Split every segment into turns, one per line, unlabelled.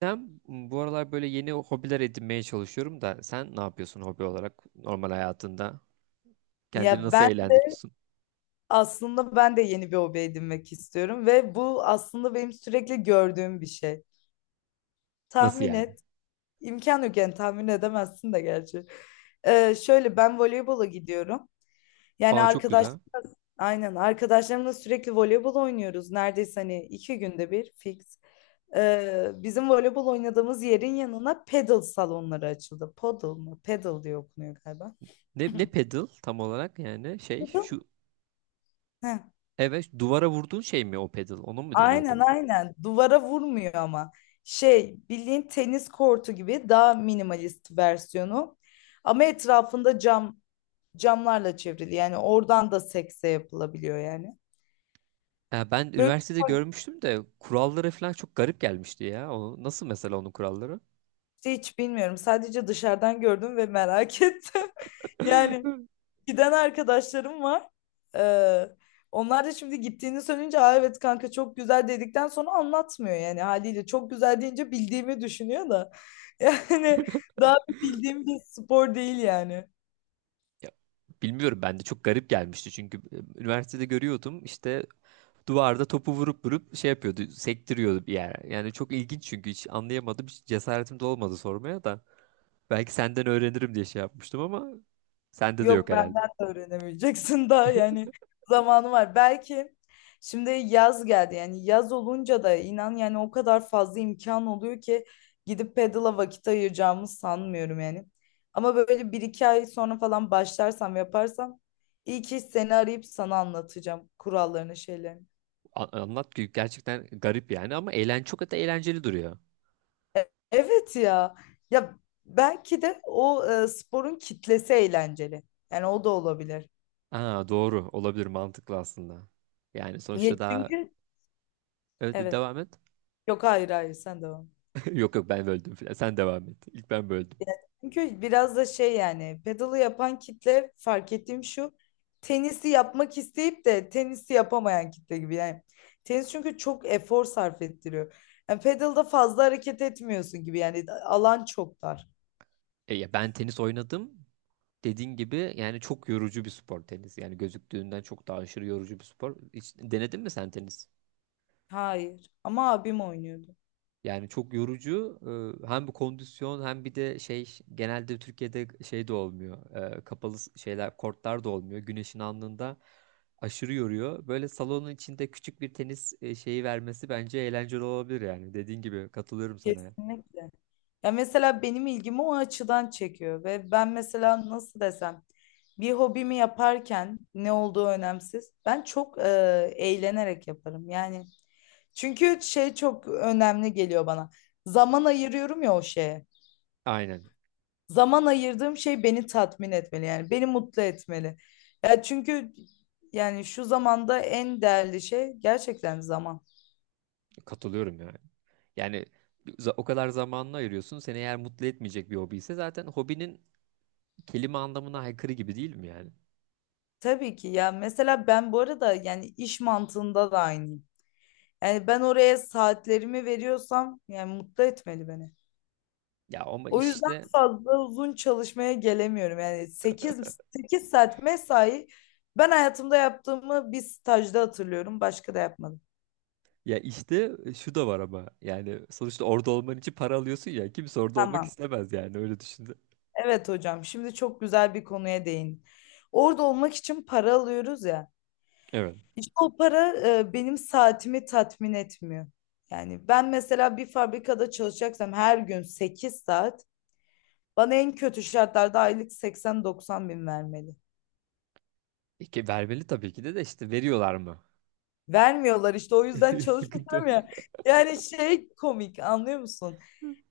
Ben bu aralar böyle yeni hobiler edinmeye çalışıyorum da sen ne yapıyorsun hobi olarak normal hayatında?
Ya
Kendini nasıl eğlendiriyorsun?
aslında ben de yeni bir hobi edinmek istiyorum ve bu aslında benim sürekli gördüğüm bir şey.
Nasıl
Tahmin
yani?
et. İmkan yok yani tahmin edemezsin de gerçi. Şöyle ben voleybola gidiyorum. Yani
Aa, çok
arkadaş
güzel.
Aynen arkadaşlarımla sürekli voleybol oynuyoruz. Neredeyse hani 2 günde bir fix. Bizim voleybol oynadığımız yerin yanına pedal salonları açıldı. Podal mı? Pedal diye okunuyor galiba.
Ne pedal tam olarak yani şey
Pedal?
şu,
Heh.
evet, duvara vurduğun şey mi o pedal? Onu mu
Aynen,
deniyordu?
aynen. Duvara vurmuyor ama. Şey, bildiğin tenis kortu gibi daha minimalist versiyonu. Ama etrafında camlarla çevrili. Yani oradan da sekse yapılabiliyor yani.
Ya ben
Böyle
üniversitede
bir
görmüştüm de kuralları falan çok garip gelmişti ya. O, nasıl mesela onun kuralları?
şey hiç bilmiyorum. Sadece dışarıdan gördüm ve merak ettim. Yani giden arkadaşlarım var. Ee, Onlar da şimdi gittiğini söyleyince, Aa, evet kanka çok güzel dedikten sonra anlatmıyor yani, haliyle çok güzel deyince bildiğimi düşünüyor da yani daha bildiğim bir spor değil yani.
Ya, bilmiyorum, ben de çok garip gelmişti çünkü üniversitede görüyordum işte, duvarda topu vurup vurup şey yapıyordu, sektiriyordu bir yer. Yani çok ilginç çünkü hiç anlayamadım. Hiç cesaretim de olmadı sormaya da. Belki senden öğrenirim diye şey yapmıştım ama sende de yok
Yok,
herhalde.
benden de öğrenemeyeceksin daha yani zamanı var. Belki şimdi yaz geldi, yani yaz olunca da inan yani o kadar fazla imkan oluyor ki gidip pedala vakit ayıracağımı sanmıyorum yani. Ama böyle bir iki ay sonra falan başlarsam, yaparsam iyi ki seni arayıp sana anlatacağım kurallarını, şeylerini.
Anlat ki gerçekten garip yani, ama eğlen çok da eğlenceli duruyor.
Evet ya, ya belki de sporun kitlesi eğlenceli, yani o da olabilir.
Aa, doğru olabilir, mantıklı aslında. Yani sonuçta
Niye? Çünkü
evet,
evet
devam et.
Yok, hayır, hayır, sen devam.
Yok, yok, ben böldüm filan. Sen devam et. İlk ben böldüm.
Çünkü biraz da şey, yani pedalı yapan kitle, fark ettiğim şu: tenisi yapmak isteyip de tenisi yapamayan kitle gibi yani. Tenis çünkü çok efor sarf ettiriyor. Yani pedalda fazla hareket etmiyorsun gibi, yani alan çok dar.
Ya ben tenis oynadım. Dediğin gibi yani çok yorucu bir spor tenis. Yani gözüktüğünden çok daha aşırı yorucu bir spor. Hiç denedin mi sen tenis?
Hayır, ama abim oynuyordu.
Yani çok yorucu. Hem bu kondisyon hem bir de şey, genelde Türkiye'de şey de olmuyor. Kapalı şeyler, kortlar da olmuyor. Güneşin alnında aşırı yoruyor. Böyle salonun içinde küçük bir tenis şeyi vermesi bence eğlenceli olabilir yani. Dediğin gibi, katılıyorum sana, ya.
Kesinlikle. Ya mesela benim ilgimi o açıdan çekiyor ve ben mesela nasıl desem, bir hobimi yaparken ne olduğu önemsiz. Ben çok eğlenerek yaparım. Yani çünkü şey çok önemli geliyor bana. Zaman ayırıyorum ya o şeye.
Aynen.
Zaman ayırdığım şey beni tatmin etmeli, yani beni mutlu etmeli. Ya çünkü yani şu zamanda en değerli şey gerçekten zaman.
Katılıyorum yani. Yani o kadar zamanını ayırıyorsun. Seni eğer mutlu etmeyecek bir hobi ise zaten hobinin kelime anlamına aykırı gibi değil mi yani?
Tabii ki ya, mesela ben bu arada yani iş mantığında da aynıyım. Yani ben oraya saatlerimi veriyorsam yani mutlu etmeli beni.
Ya ama
O yüzden
işte
fazla uzun çalışmaya gelemiyorum. Yani sekiz saat mesai ben hayatımda yaptığımı bir stajda hatırlıyorum. Başka da yapmadım.
Ya işte, şu da var ama yani sonuçta orada olman için para alıyorsun ya, kimse orada olmak
Tamam.
istemez yani, öyle düşündü.
Evet hocam. Şimdi çok güzel bir konuya değin. Orada olmak için para alıyoruz ya.
Evet.
İşte o para, benim saatimi tatmin etmiyor. Yani ben mesela bir fabrikada çalışacaksam her gün 8 saat bana en kötü şartlarda aylık 80-90 bin vermeli.
Ki vermeli tabii ki de işte, veriyorlar mı?
Vermiyorlar işte, o yüzden
Sıkıntı o.
çalışmıyorum ya. Yani şey, komik, anlıyor musun?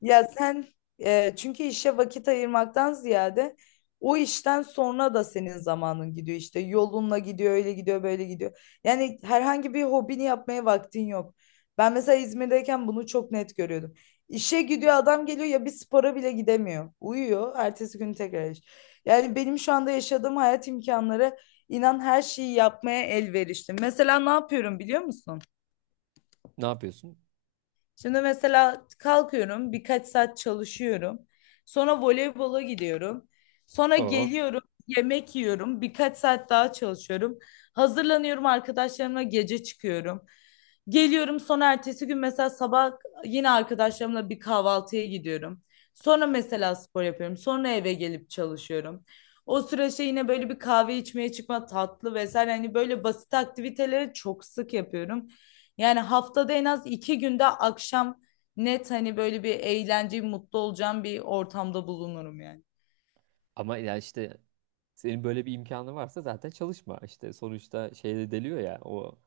Ya sen çünkü işe vakit ayırmaktan ziyade o işten sonra da senin zamanın gidiyor, işte yolunla gidiyor, öyle gidiyor, böyle gidiyor. Yani herhangi bir hobini yapmaya vaktin yok. Ben mesela İzmir'deyken bunu çok net görüyordum. İşe gidiyor adam, geliyor ya, bir spora bile gidemiyor. Uyuyor, ertesi gün tekrar iş. Yani benim şu anda yaşadığım hayat imkanları, İnan her şeyi yapmaya elverişli. Mesela ne yapıyorum biliyor musun?
Ne yapıyorsun?
Şimdi mesela kalkıyorum, birkaç saat çalışıyorum. Sonra voleybola gidiyorum. Sonra
Oo.
geliyorum, yemek yiyorum, birkaç saat daha çalışıyorum. Hazırlanıyorum, arkadaşlarımla gece çıkıyorum. Geliyorum, sonra ertesi gün mesela sabah yine arkadaşlarımla bir kahvaltıya gidiyorum. Sonra mesela spor yapıyorum. Sonra eve gelip çalışıyorum. O süreçte yine böyle bir kahve içmeye çıkma, tatlı vesaire, hani böyle basit aktiviteleri çok sık yapıyorum. Yani haftada en az 2 günde akşam, net hani böyle bir eğlence, mutlu olacağım bir ortamda bulunurum yani.
Ama ya işte, senin böyle bir imkanı varsa zaten çalışma. İşte sonuçta şeyde deliyor ya, o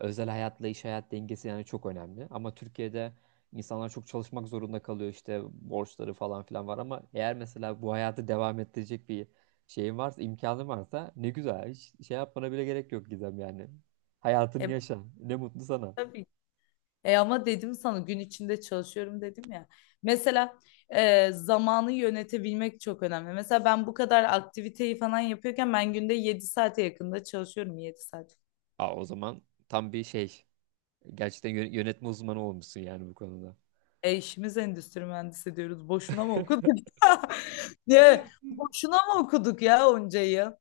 özel hayatla iş hayat dengesi yani çok önemli. Ama Türkiye'de insanlar çok çalışmak zorunda kalıyor işte, borçları falan filan var, ama eğer mesela bu hayatı devam ettirecek bir şeyin varsa, imkanın varsa, ne güzel, hiç şey yapmana bile gerek yok Gizem yani. Hayatını
E,
yaşa, ne mutlu sana.
tabii. Ama dedim sana gün içinde çalışıyorum dedim ya. Mesela zamanı yönetebilmek çok önemli. Mesela ben bu kadar aktiviteyi falan yapıyorken ben günde 7 saate yakında çalışıyorum, 7 saat.
Aa, o zaman tam bir şey, gerçekten yönetme uzmanı olmuşsun yani bu konuda.
E işimiz endüstri mühendisi diyoruz. Boşuna mı okuduk? Ne? Boşuna mı okuduk ya onca yıl?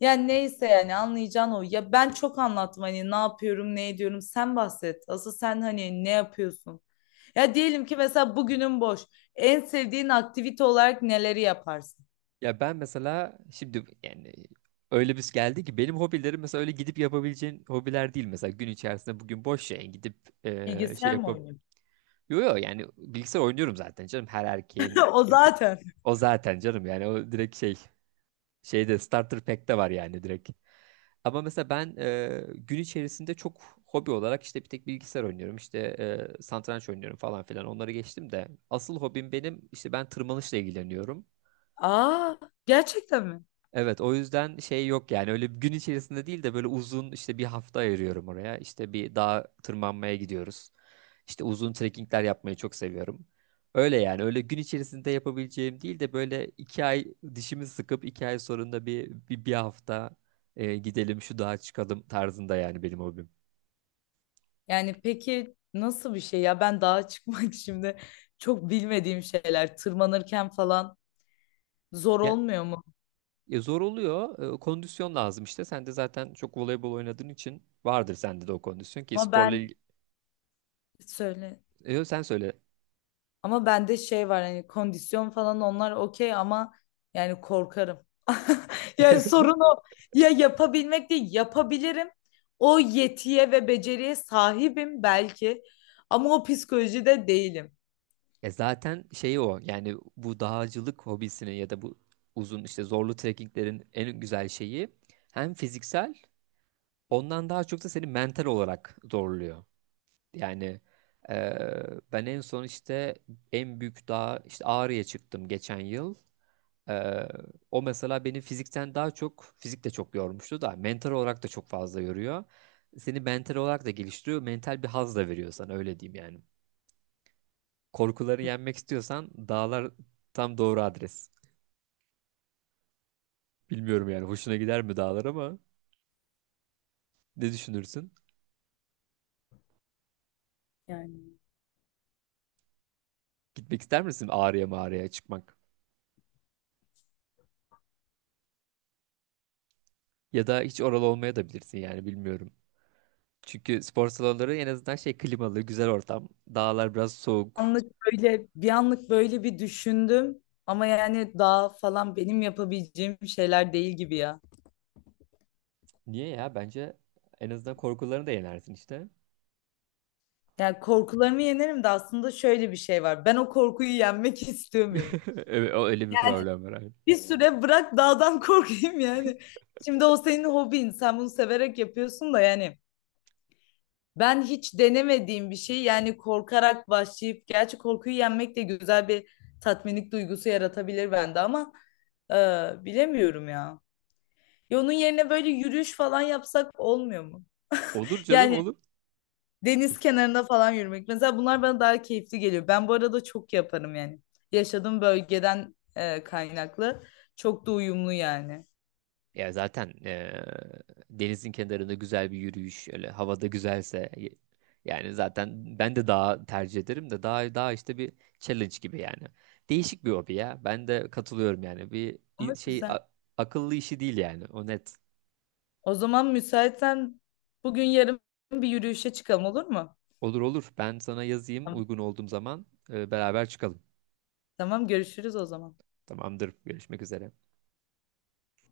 Yani neyse, yani anlayacağın o. Ya ben çok anlattım hani ne yapıyorum, ne ediyorum. Sen bahset. Asıl sen hani ne yapıyorsun? Ya diyelim ki mesela bugünün boş. En sevdiğin aktivite olarak neleri yaparsın?
Ya ben mesela şimdi yani, öyle bir geldi ki benim hobilerim mesela öyle gidip yapabileceğin hobiler değil. Mesela gün içerisinde bugün boş, şey gidip şey
Bilgisayar mı
yapıp,
oynuyorsun?
yo, yo, yani bilgisayar oynuyorum zaten canım, her erkeğin
O
Türkiye,
zaten.
o zaten canım yani, o direkt şeyde starter pack'te var yani, direkt. Ama mesela ben gün içerisinde çok, hobi olarak işte bir tek bilgisayar oynuyorum işte, satranç oynuyorum falan filan, onları geçtim de asıl hobim benim işte, ben tırmanışla ilgileniyorum.
Aa, gerçekten mi?
Evet, o yüzden şey yok yani, öyle bir gün içerisinde değil de böyle uzun, işte bir hafta ayırıyorum oraya. İşte bir dağa tırmanmaya gidiyoruz. İşte uzun trekkingler yapmayı çok seviyorum. Öyle yani, öyle gün içerisinde yapabileceğim değil de böyle iki ay dişimi sıkıp iki ay sonunda bir hafta gidelim şu dağa çıkalım tarzında yani benim hobim.
Yani peki nasıl bir şey ya? Ben dağa çıkmak şimdi çok bilmediğim şeyler. Tırmanırken falan zor
Ya,
olmuyor mu?
ya zor oluyor, kondisyon lazım, işte sen de zaten çok voleybol oynadığın için vardır sende de o kondisyon ki,
Ama
sporla
ben,
ilgili.
söyle.
Sen söyle.
Ama bende şey var hani, kondisyon falan onlar okey, ama yani korkarım. Yani sorun o. Ya yapabilmek değil, yapabilirim. O yetiye ve beceriye sahibim belki, ama o psikolojide değilim.
Ya zaten şeyi o yani, bu dağcılık hobisinin ya da bu uzun, işte zorlu trekkinglerin en güzel şeyi, hem fiziksel, ondan daha çok da seni mental olarak zorluyor. Yani ben en son işte en büyük dağ, işte Ağrı'ya çıktım geçen yıl. Eee, O mesela beni fizikten daha çok, fizik de çok yormuştu da, mental olarak da çok fazla yoruyor. Seni mental olarak da geliştiriyor, mental bir haz da veriyor sana, öyle diyeyim yani. Korkuları yenmek istiyorsan dağlar tam doğru adres. Bilmiyorum yani hoşuna gider mi dağlar, ama ne düşünürsün?
Yani
Gitmek ister misin Ağrı'ya, mağaraya çıkmak? Ya da hiç oralı olmaya da bilirsin yani, bilmiyorum. Çünkü spor salonları en azından şey, klimalı, güzel ortam. Dağlar biraz soğuk.
anlık böyle bir, anlık böyle bir düşündüm, ama yani daha falan benim yapabileceğim şeyler değil gibi ya.
Niye ya? Bence en azından korkularını da yenersin işte.
Yani korkularımı yenerim de, aslında şöyle bir şey var. Ben o korkuyu yenmek istiyor muyum?
Evet, öyle bir problem var, abi.
Bir süre bırak dağdan korkayım yani. Şimdi o senin hobin. Sen bunu severek yapıyorsun da yani. Ben hiç denemediğim bir şey, yani korkarak başlayıp, gerçi korkuyu yenmek de güzel bir tatminlik duygusu yaratabilir bende, ama e, bilemiyorum ya. Ya onun yerine böyle yürüyüş falan yapsak olmuyor mu?
Olur canım,
Yani
olur.
deniz kenarında falan yürümek. Mesela bunlar bana daha keyifli geliyor. Ben bu arada çok yaparım yani. Yaşadığım bölgeden kaynaklı. Çok da uyumlu yani.
Ya zaten denizin kenarında güzel bir yürüyüş, öyle havada güzelse, yani zaten ben de daha tercih ederim de, daha işte bir challenge gibi yani. Değişik bir hobi ya. Ben de katılıyorum yani. Bir
Ama
şey,
güzel.
akıllı işi değil yani. O net.
O zaman müsaitsen bugün yarın bir yürüyüşe çıkalım, olur mu?
Olur, olur. Ben sana yazayım,
Tamam,
uygun olduğum zaman beraber çıkalım.
tamam görüşürüz o zaman.
Tamamdır. Görüşmek üzere.